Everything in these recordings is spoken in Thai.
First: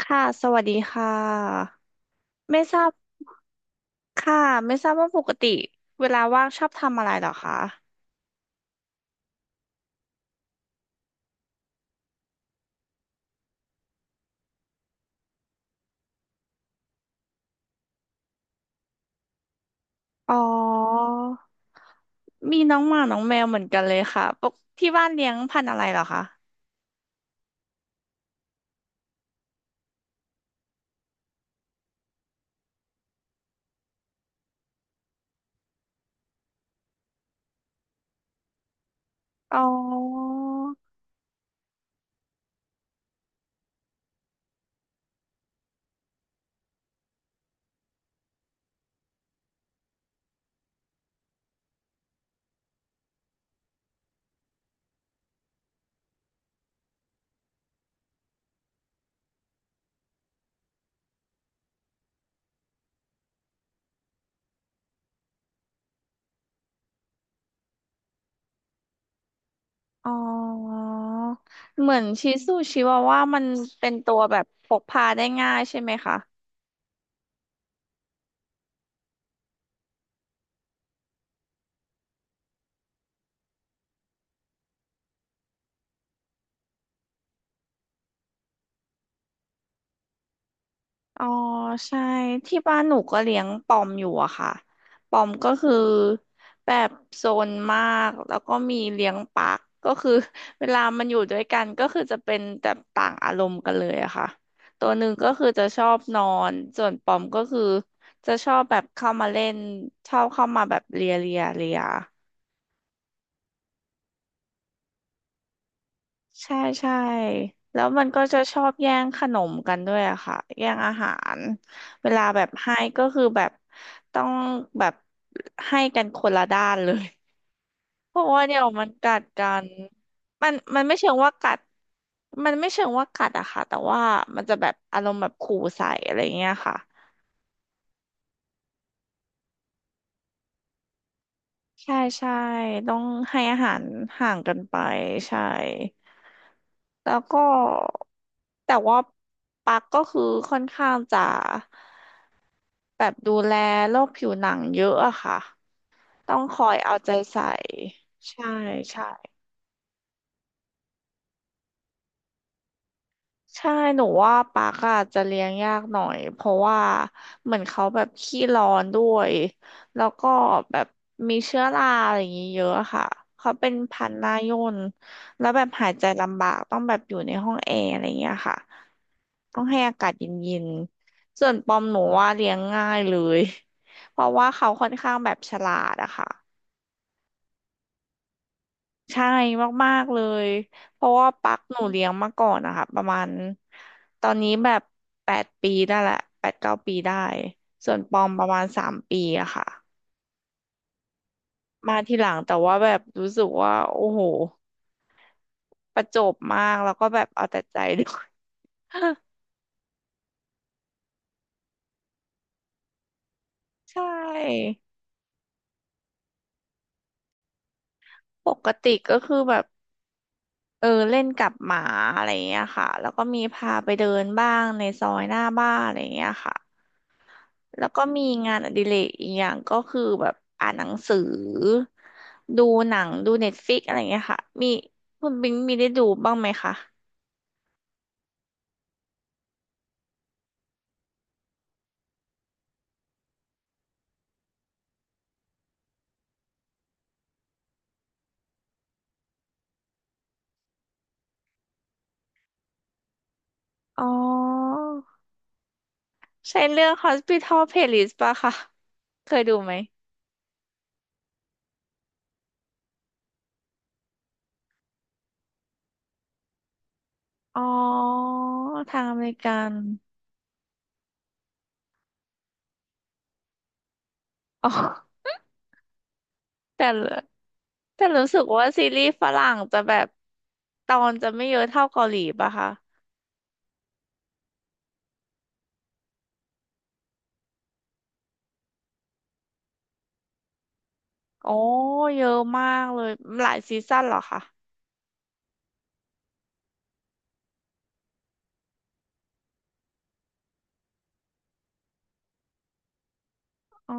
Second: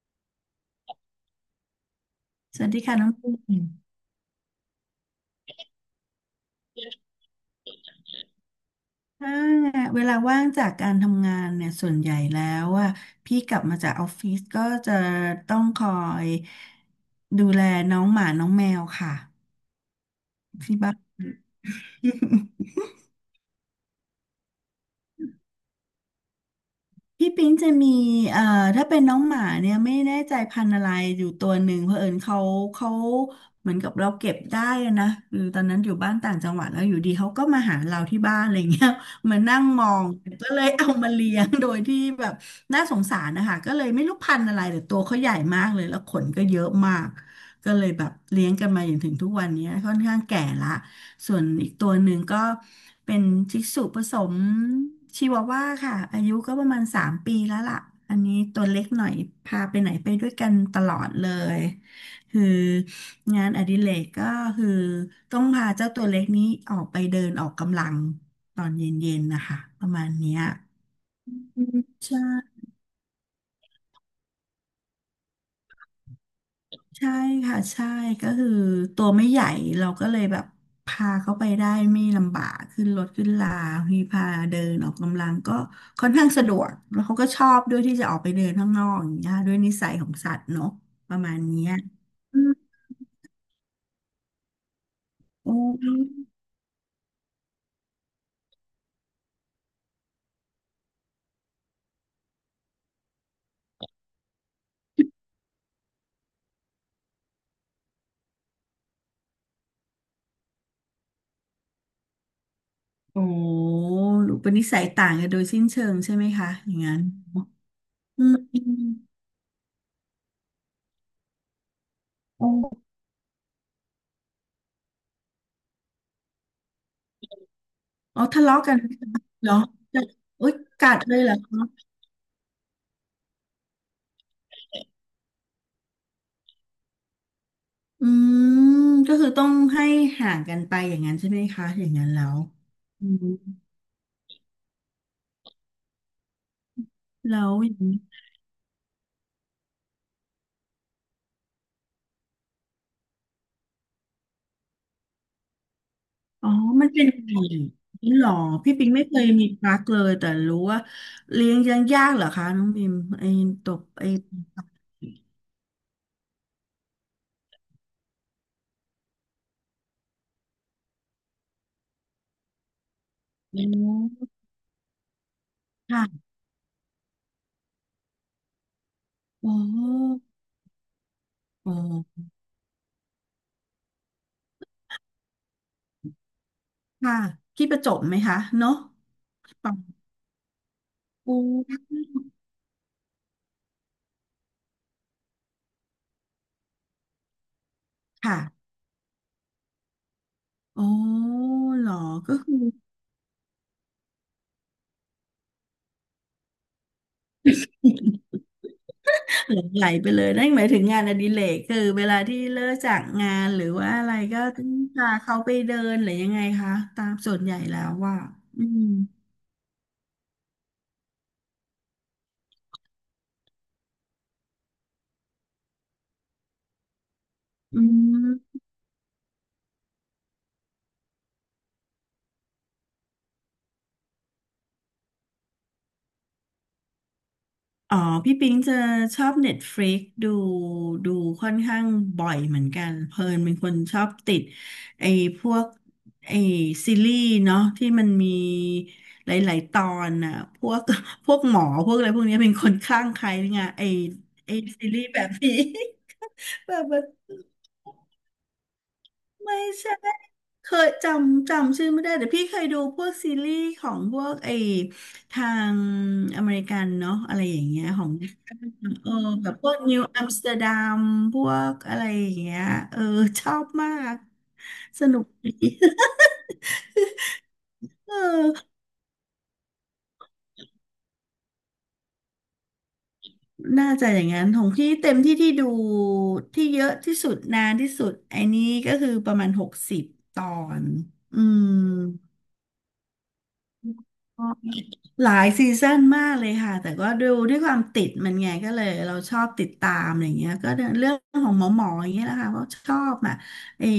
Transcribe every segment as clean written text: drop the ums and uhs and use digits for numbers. ค่ะสวัสดีค่ะสไม่วัสทดีราบค่ะน้องปิ่งค่ะไม่ทราบว่าปกติเวลาว่างชอบทำอะไรเหรอคะถ้าเวลาว่างจากการทำงานเนี่ยส่วนใหญ่แล้วอ่ะพี่กลับมาจากออฟฟิศก็จะต้องคอยดูแลน้องหมาน้องแมวค่ะอ๋อที่บ้าน มีน้องหมาน้องแมวเหมือนกันเลยค่ะปกที่บ้านเลี้ยงพันธุ์อะไรเหรอคะพี่ปิ๊งจะมีเอ่อถ้าเป็นน้องหมาเนี่ยไม่แน่ใจพันธุ์อะไรอยู่ตัวหนึ่งเผอิญเขาเหมือนกับเราเก็บได้อะนะคือตอนนั้นอยู่บ้านต่างจังหวัดแล้วอยู่ดีเขาก็มาหาเราที่บ้านอะไรเงี้ย มาอ๋นั่งมองอก็เลยเอามาเลี้ยงโดยที่แบบน่าสงสารนะคะก็เลยไม่รู้พันธุ์อะไรแต่ตัวเขาใหญ่มากเลยแล้วขนก็เยอะมากก็เลยแบบเลี้ยงกันมาอย่างถึงทุกวันนี้ค่อนข้างแก่ละ ส่วนอีกตัวหนึ่งก็เป็นชิสุผสมชิวาว่าค่ะอายุก็ประมาณ3 ปีแล้วล่ะอันนี้ตัวเล็กหน่อยพาไปไหนไปด้วยกันตลอดเลยคืองานอดิเรกก็คือต้องพาเจ้าตัวเล็กนี้ออกไปเดินออกกำลังตอนเย็นๆนะคะประมาอ๋ณอเนี้ยอืมเหมือนใช่ ชิสุชิวาว่ามันเป็นตัวแบบพกพาได้ง่ายใช่ไหมคะ ใช่ค่ะใช่ก็คือตัวไม่ใหญ่เราก็เลยแบบพาเขาไปได้ไม่ลำบากขึ้นรถขึ้นลามีพาเดินออกกำลังก็ค่อนข้างสะดวกแล้วเขาก็ชอบด้วยที่จะออกไปเดินข้างนอกอย่างเงี้ยด้วยนิสัยของสัตว์เนาะประอ๋อมาณเนี้ยใช่อืมที่บ้านหนูก็เลี้ยงปอมอยู่อะค่ะปอมโอก็คือ้แบบโซนมากแล้วก็มีเลี้ยงปักก็คือ เวลามันอยู่ด้วยกันก็คือจะเป็นแต่ต่างอารมณ์กันเลยอะค่ะตัวหนึ่งก็คือจะชอบนอนส่วนปอมก็คือจะชอบแบบเข้ามาเล่นชอบเข้ามาแบบเลียเลียเลีย โอ้หรือเป็นนิสัยต่างกันโดยสิ้นเชิงใช่ไหมคะใช่อย่างใช่นั้นแล้วมันก็อืมจะชอือบมแย่งขนมกันด้วยอะค่ะแย่งอาหารเวลาแบบโอ้ให้ก็คือแบบต้องแบบให้กันคนละด้านเลยเพอ๋อราะว่าทะเดี๋เลาะยวกันมันกัดกัเหรอนมัอุ๊นยมันกัไม่ดเชิเลงยเหว่ารอ กัดมันไม่เชิงว่ากัดอะค่ะแต่ว่ามันจะแบบอารมณ์แบบขู่ใส่อะไรเงี้ยค่ะอืมก็คือต้องให้ห่างกันไปอย่างนั้นใช่ไหมคะอย่างใช่นั้นแล้ใช่วต้องอืมให้อาหารห่างกันไปใช่แล้วก็แล้วอย่างนี้แต่ว่าปักก็คือค่อนข้างจะ แบบดูแลโรคผิวหนังเยอะอะค่ะ ต้องอ๋อคอยมันเอาเป็นใจยังไงใส่ นี่หรอใช่พี่ปิงไม่ใช่เคยมีปลั๊กเลยแต่รู้ว่าเลี้ยงยังยากเหรอคะน้องบิมไอ้ตใช่บหนูว่าปากอะจจะเลี้ยงยากหน่อยเพราะว่าเหมือนเขาแบบขี้ร้อนด้วย แล้วก็แบบมีเชื้อราอะไรอย่างงี้เยอะอะค่ะเขาอ๋เป็นพันธุ์หอน้าย่นแล้วแบบหายใจค่ะลำบากต้องแบบอยู่ในห้องแอร์อะไรอย่างเงี้ยค่ะอ๋ต้องให้อากาศอเย็นๆส่วนปอ๋อมหนูอว่าเลี้ยงง่ายเลย เพราะว่าเขาค่อนข้างแบบฉลาดอะค่ะ ค่ะที่ประจบไหมคะเนาะใช่ปังมากๆเลยเพราะว่าปูปักหนูเลี้ยงมาก่อนนะคะประมาณตอนนี้แบบแปดปีได้แหละแปดเก้าปีได้ส่วนปอมค่ะประมาณสามปีอะค่ะอ๋อเหรอมาทีหลัก็งคืแต่อ ว่าแบบรู้สึกว่าโอ้โหประจบมากแล้วก็แบบเอาแต่ใจด้วย หลงไหลไปเลยนั่นหมายถึงงานอดิเรกคือเวลาที่เลิกจากงานหรือว่าใชอะไรก็ต้อง่พาเขาไปเดินหรือยังไงคะตามส่วนใหญ่แล้วว่าปอืกมติก็คือแบบเออเล่นกับหมาอะไรอย่างเงี้ยค่ะแล้วก็มีพาไปเดินบ้างในซอยหน้าบ้านอะไรอย่างเงี้ยค่ะ อืแล้วก็มีงามนอดิเรกอีกอย่างก็คือแบบอ่านหนังสือดูหนังดูเน็ตฟ i ิกอะไรเงี้ยค่ะมีคุณบิงมีได้ดูบ้างไหมคะอ๋อพี่ปิงจะชอบเน็ตฟ i ิกดูค่อนข้างบ่อยเหมือนกันเพลินเป็นคนชอบติดไอ้พวกไอ้ซีรีส์เนาะที่มันมีหลายๆตอนน่ะพวก พวกหมอพวกอะไรพวกเนี้ยเป็นคนข้างใครงานไอ้อ๋อไอ้ซีรีส์แบบนี้ ใช่ แบเรื่บ อง Hospital Playlist ป่ะคะเคยดูไม่ไหมใช่ เคยจำชื่อไม่ได้แต่พี่เคยดูพวกซีรีส์ของพวกทางอเมริกันเนาะอะไรออ๋ย่างเงี้ยของอทางเอออเมริแบกับพวนกนิวอัมสเตอร์ดัมพวกอะไรอย่างเงี้ยเออชอบมากอ๋สอนุกดี แต่ละแต่ รู้สึกเอว่าอซีรีส์ฝรั่งจะแบบตอนจะไม่เยอะเท่าเกาหลีป่ะคะน่าจะอย่างนั้นของพี่เต็มที่ที่ดูที่เยอะที่สุดนานที่สุดไอ้นี้ก็คือประมาณ60 ตอนอือ๋อม เยอะมากเลยหลายซีซั่นเหรอคะหลายซีซั่นมากเลยค่ะแต่ก็ดูด้วยความติดมันไงก็เลยเราชอบติดตามอะไรเงี้ยก็เรื่องของหมออย่างเงี้ยแหละค่ะเพราะชอบอ่ะไอ้อ๋อ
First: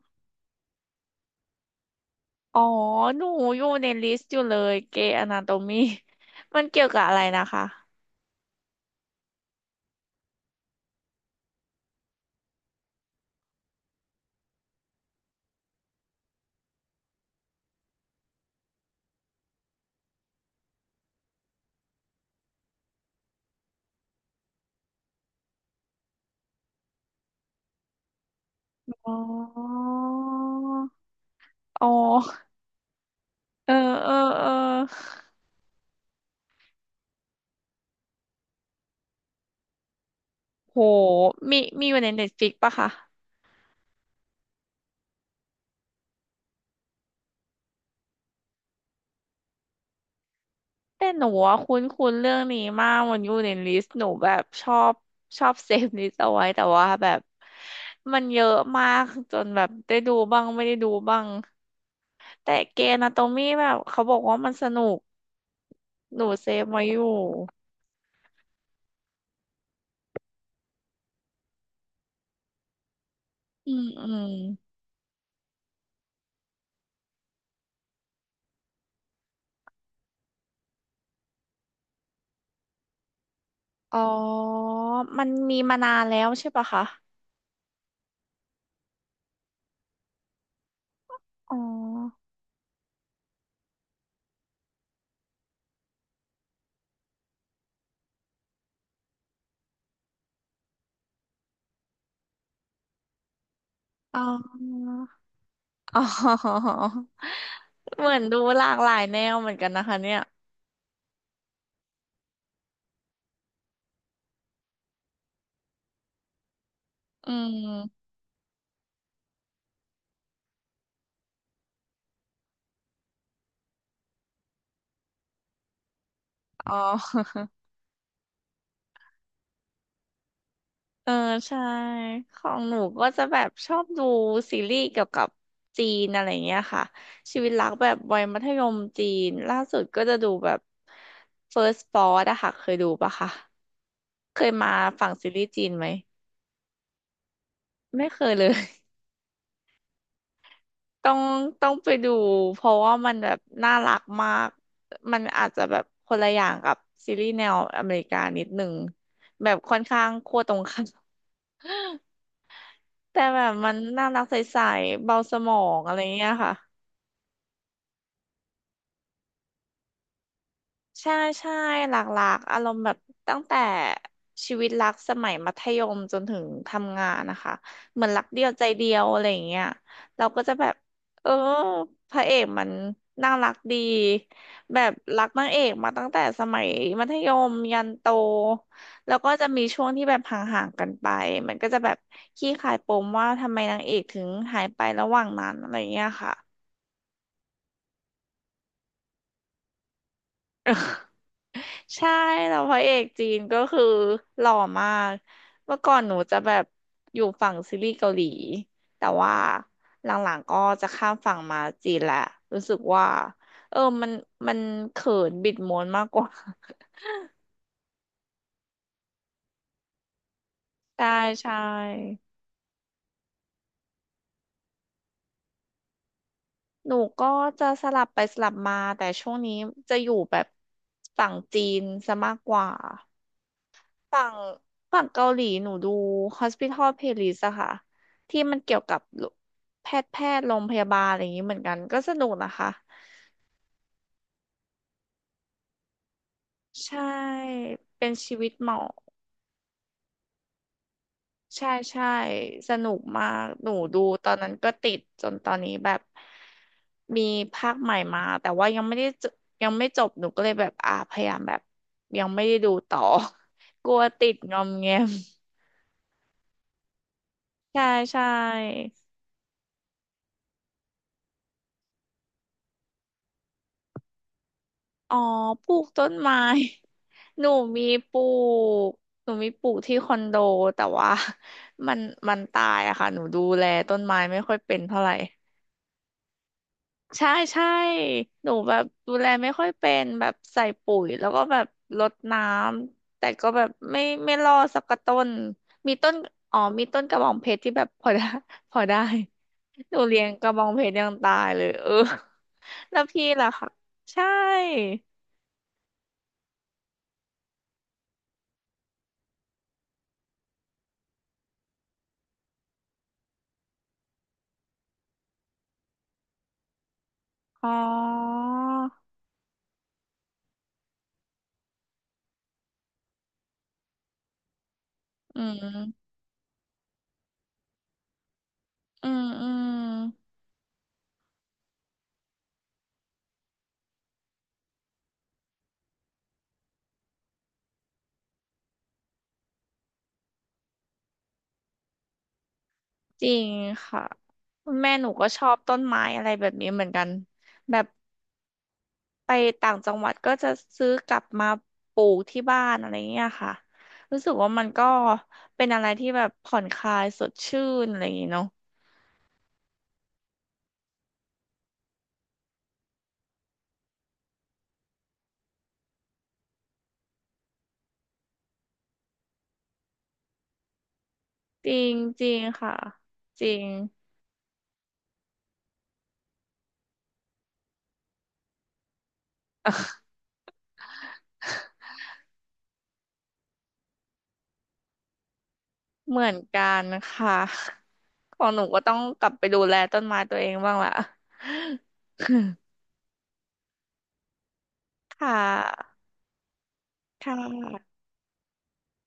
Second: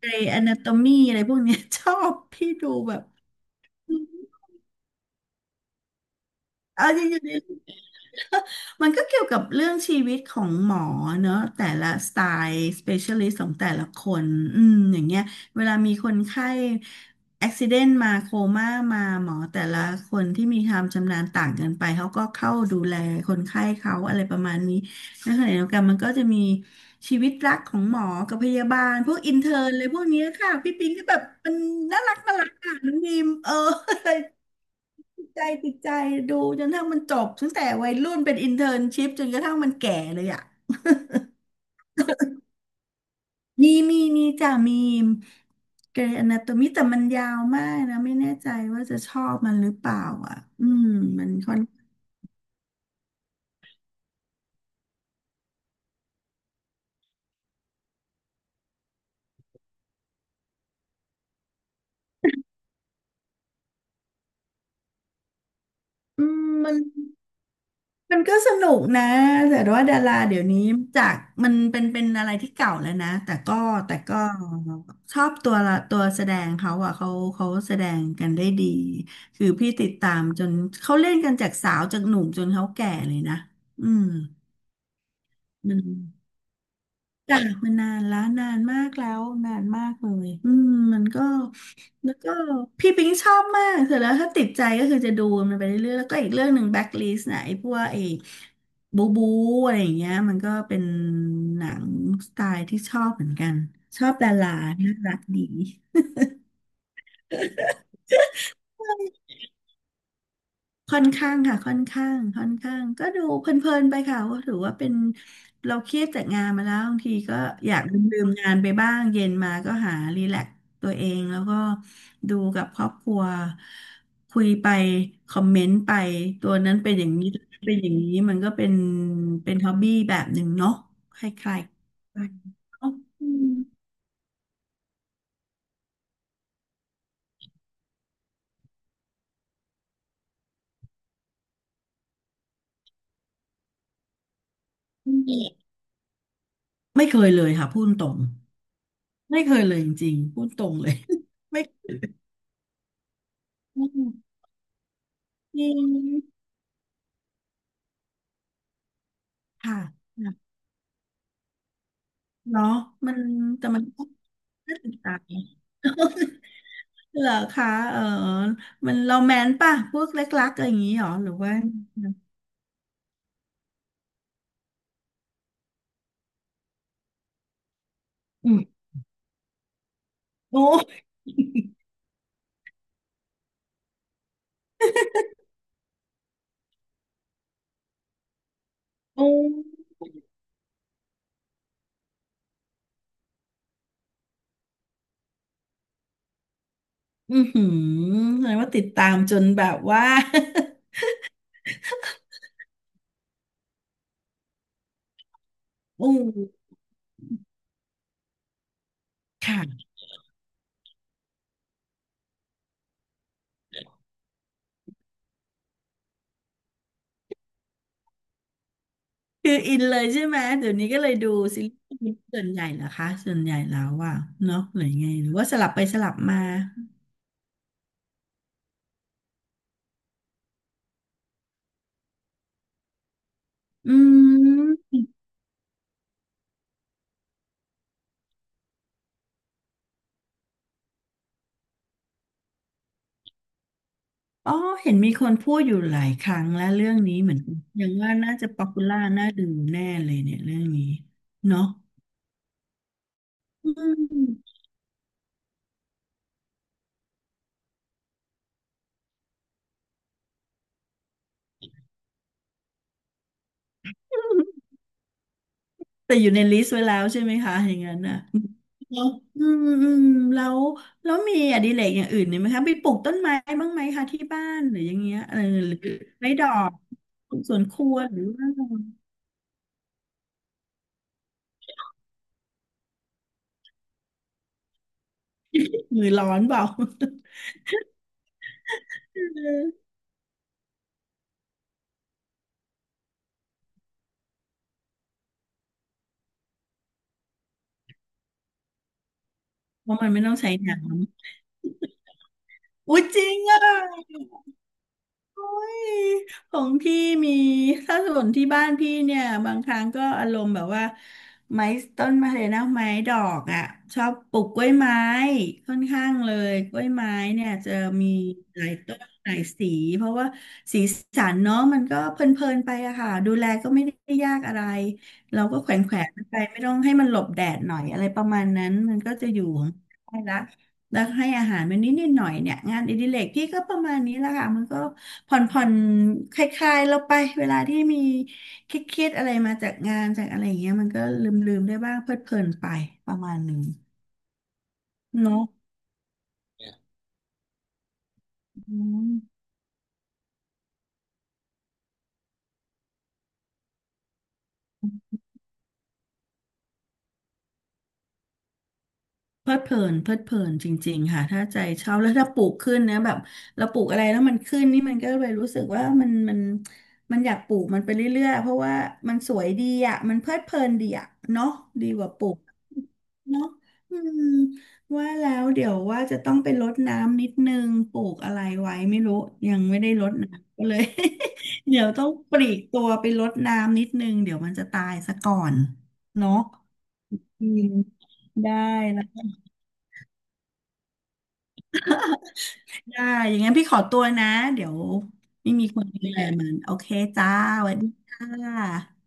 ไอ้อนาโตมีอะไรพวกเนี้ย ชอบพี่อ๋อดูแบบ หนูอยู่ในลิสต์อยู่เลยเกย์อนาโตมี มันเกี่ยเอาวกัจบรอะไริงนะๆ คะ มันก็เกี่ยวกับเรื่องชีวิตของหมอเนอะ แต่ละสไตล์ specialist ของแต่ละคนอืมอย่างเงี้ยเวลามีคนไข้ accident มาโคม่ามาหมอแต่ละคนที่มีความชำนาญต่างกันไปเขาก็เข้าดูแลคนไข้เขาอะไรประมาณนี้ แล้วขณะเดียวกันมันก็จะมีชีวิตรักของหมอกับพยาบาลพอ๋วอกอินเทอร์นเลยพวกเนี้ยค่ะพี่ปิงก็แบบมันอ๋อน่ารักอ่ะน้องดีมเอเออเอออเออติดใจติดใจดูจนกระทั่งมันจบตั้งแต่วัยรุ่นเป็นอินเทอร์นชิพจนกระทั่งมันแก่เลยอ่ะโหมีมีอยู่ในเน็ตฟ i ิกปะคะมีจ้ะมีเกรย์อนาโตมีแต่มันยาวมากนะไม่แน่ใจว่าจะชอบมันหรือเปล่าอ่ะอืมแต่หมันูนค่อะอนคุ้นคุ้นเรื่องนี้มากมันอยู่ในลิสต์หนูแบบชอบชอบเซฟลิสต์เอาไว้แต่ว่าแบบมันเยอะมากจนแบบได้ดูบ้างไม่ได้ดูบ้างแต่เกย์อนาโตมีแบบเขาบอกว่ามันสนุกหอืนูเซมฟมัน ไว้อยู่มันก็สนุกนะแต่ว่าดาราเดี๋ยวนี้จากมันเป็นอะไรที่เก่าแล้วนะแต่ก็อืมแต่อืก็ม ชอบตัวละตัวแสดงเขาอ่ะเขาแสดงกันได้ดีคือพี่ติดตามจนเขาเล่นกันจากสาวจากหนุ่มจนเขาแก่เลยนะอือ๋อมันมีมาม นานแล้วใช่ปะคะจ้ะมันนานแล้วนานมากแล้วนานมากเลยอืมมันก็อ๋อแล้วก็พี่ปิงชอบมากเสร็จแล้วถ้าติดใจก็คือจะดูมันไปเรื่อยๆแล้วก็อีกเรื่องหนึ่งแบ็คลิสต์นะไอ้พวกไอ้บูบูอะไรอย่างเงี้ยมันก็เป็นหนังสไตล์ที่ชอบเหมือนกันชอบอ๋อดาราน่ารักดี อ๋อเหมือนดูหลากหลายแนวเหมือนกันนะคะเนี่ย ค่อนข้างค่ะค่อนข้างก็ดูเพลินๆไปค่ะว่าถือว่าเป็นเราเครียดจากงานมาแล้วบางทีอืก็อยากลมืมๆงานไปบ้างเย็นมาก็หารีแลกซ์ตัวเองแล้วก็ดูกับครอบครัวคุยไปคอมเมนต์ไปตัวอ๋นั้อนเป็นอย่างนี้ตัวนั้นเป็นอย่างนี้มันก็เป็นฮ็อบบี้แบบหนึ่งเนาะเออคล้าใช่ ยๆกันของหนูเนาะก็จะอืแบมบชอบดูซีรีส์เกี่ยวกับจีนอะไรเงี้ยค่ะชีวิตรักแบบวัยมัธยมจีน ล่าสุดก็จะดูแบบ First Spot อะค่ะเคยดูปะคะ เคยมาฝั่อืงซีรีส์จีมนไหม ไม่เคยเลยค่ะพูดตไม่รงเคยเลย ไม่เคยเลยจริงๆพูดตรงเลย ต้อง ไม่ต้องไปดูเพราะว่ามันแบบน่าอืรักมมาก มันอาจจจะริแบบคนละง อย่างกับซีรีส์แนวอเมริกานิดหนึ่งแบบค่ค่ะอนข้างขั้วค่ะตรงข้ามเนาะมันแต่แบบแต่มันมันก็น่ารักใสน่าสนๆใจเบาสมองอะไรเงี้ยค่ะ เหรอคะเออมันโรแมนต์ป่ะพวกเล็กรักอะไรอย่างนี้หรอใช่หรือใช่ว่าหลากหลากอารมณ์แบบตั้งแต่ชีวิตรักสมัยมัธยมจนถึงทำงานนะคะเหมือนรักเดียอืวมใจเดียวอะไรอย่างเงี้ยเราก็จะแบบโอ้เออพระเอกมันน่ารักดีแบบรักนางเอกมาตั้งแต่สมัยมัธยมยันโตแล้วโอ้ก็จะมีช่วงที่แบบห่างๆกันไปมันก็จะแบบขี้คายปมว่าทำไมนางเอกถึงหายไประหว่างนั้นอะไรอย่างเงี้ยค่ะ อือหือแสดงว่าติดตามจนแบบว่า ใช่แล้วพระเอกจีนก็คือหล่อมากเมื่อก่อน หอู้นูจะแบบอยู่ฝั่งซีรีส์เกาหลีแต่ว่าค่ะหลังๆก็จะข้ามฝั่งมาจีนแหละรู้สึกว่าเออมันเขินบิดม้วนมากกว่า คืออินเลยใช่ไหม เดี๋ยวนี้ก็ใช่เลยดูใชซีรี่ส์ส่วนใหญ่เหรอคะส่วนใหญ่แล้วอ่ะเนาะหรือไงหรือว่าสลับไปสลับมาหนูก็จะสลับไปสลับมาแต่ช่วงนี้จะอยู่แบบฝั่งจีนซะมากกว่า อืฝั่งฝั่ม งเกาหลีหนูดู Hospital Playlist อะค่ะที่มันเกี่ยวกับแพทย์โรงพยาบาลอะไรอย่างนี้เหมือนกันก็สนุกนะคะอ๋อเห็นมีคนพูดอยู่หลายครั้งแล้วเรื่องใช่นี้เหมือนกันยังเป็ว่านน่าชีจะวิตป๊อหปมอปูล่าน่าดูแน่เลยเนี่ยเรื่องนี้เนาะใช่ใช่สนุกมากหอืนูดูม ตอ นนั้นก็ติดจนตอนนี้แบบมีภาคใหม่มาแต่ว่ายังไม่ได้จยังไม่จบหนูก็เลยแบบอ่าพยายามแบบยังไม่ได้ดูต่อ กลัวติดงอมแงม แต่อยู่ในลิสต์ไว้แล้วใช่ไหมคะอย่างใช่นั้นน่ะใช่ เนาะอืมอืมแล้วแล้วมีอดิเรกอย่างอื่นเนี่ยไหมคะไปปลูกต้นไม้บ้างไหมคะที่บ้านหรืออย่างเงี้อ๋อยเออปหลูรือกต้นไม้ไม้ ดอกปลู หกนูสวนคมีรัวปหรืลูอว่ากที่คอนโดแต่ว่า มันตายอะค่ะหนูดูแลต้นไม้ไม่ค่อยเป็นเท่าไหร่มือร้อนเปล่า ใช่ใช่หนูแบบดูแลไม่ค่อยเป็ นแบบใส่ปุ๋ยแล้วก็แบบรดน้ำแต่ก็แบบไม่รอดสักกระต้นมีต้นอ๋อมีต้นกระบองเพชรที่แบบพอได้ พอได้เพหนูราะมันเลี้ไม่ยงต้องกใช้ระบองน้ เพชรยังตายเลยเอออุ๊แล้วยจพี่ริงล่ะอ่ะคะใช่ โอ้ยของพี่มีถ้าส่วนที่บ้านพี่เนี่ยบางครั้งก็อารมณ์แบบว่าไม้ต้นมะเลยนะไม้ดอกอ่ะชอบปลูกกล้วยไม้ค่อนข้างเลยกล้วยไม้เนี่ยอ๋จะอมีหลายต้นหลายสีเพราะว่าสีสันเนาะมันก็เพลินๆไปอะค่ะดูแลก็ไม่ได้ยากอะไรอืเราก็แขวมนๆมันไปไม่ต้องให้มันหลบแดดหน่อยอะไรประมาณนั้นมันอืก็มจะอยู่อืขอม งมันได้ละ แล้วให้อาหารมันนิดนิดหน่อยเนี่ยงานอดิเรกพี่ก็ประมาณนี้แหละค่ะมันก็ผ่อนผ่อนคลายๆเราไปเวลาที่มีเครียดๆอะไรมาจากงานจากอะไรอย่างเงี้ยมันก็ลืมๆได้บ้างเพลิดเพลินไปประจมาริณงนึงค่ะแม่หนูก็ชเนาะ อบต้นไม้อะไรแบบนี้เหมือนกันแบบไปต่างจังหวัดก็จะซื้อกลับมาปลูกที่บ้านอะไรเงี้ยค่ะรู้สึกว่ามันก็เป็นอะไรที่แบบผ่อนคลายสดชื่นอะไรอย่างงี้เนาะเพลิดเพลินเพลิดเพลินจริงๆค่ะถ้าใจชอบแล้วถ้าปลูกขึ้นนะแบบเราปลูกอะไรแล้วมันขึ้นนี่มันก็เลยรู้สึกว่ามันมันอยากปลูกมันไปเรื่อยๆเพราะว่ามันสวยดีอ่ะมันเพลิดเพลินดีอ่ะเนาะจริดีงกว่าปจลูริกงค่ะจเนาะริงอืมว่าแล้วเดี๋ยวว่าจะต้องไปรดน้ำนิดนึงปลูกอะไรไว้ไม่รู้ยังไม่ได้รดน้ำก็เลย เดี๋ยวต้องปลีกตัวไปรดน้ำนิดนึงเดี๋ยวมันจะตายซะก่อนเหมือเนาะนกันค่ะอืมของได้ หนูก็ต้องกลับไปดูแลต้นไม้ตัวเองบ้างละ ได้ อย่างงั้นพี่ขอตัวนะ เดี๋ยว ค่ไม่มีคนะดูแลมัน โอเคจ้าค่สวัสดีะค่ะ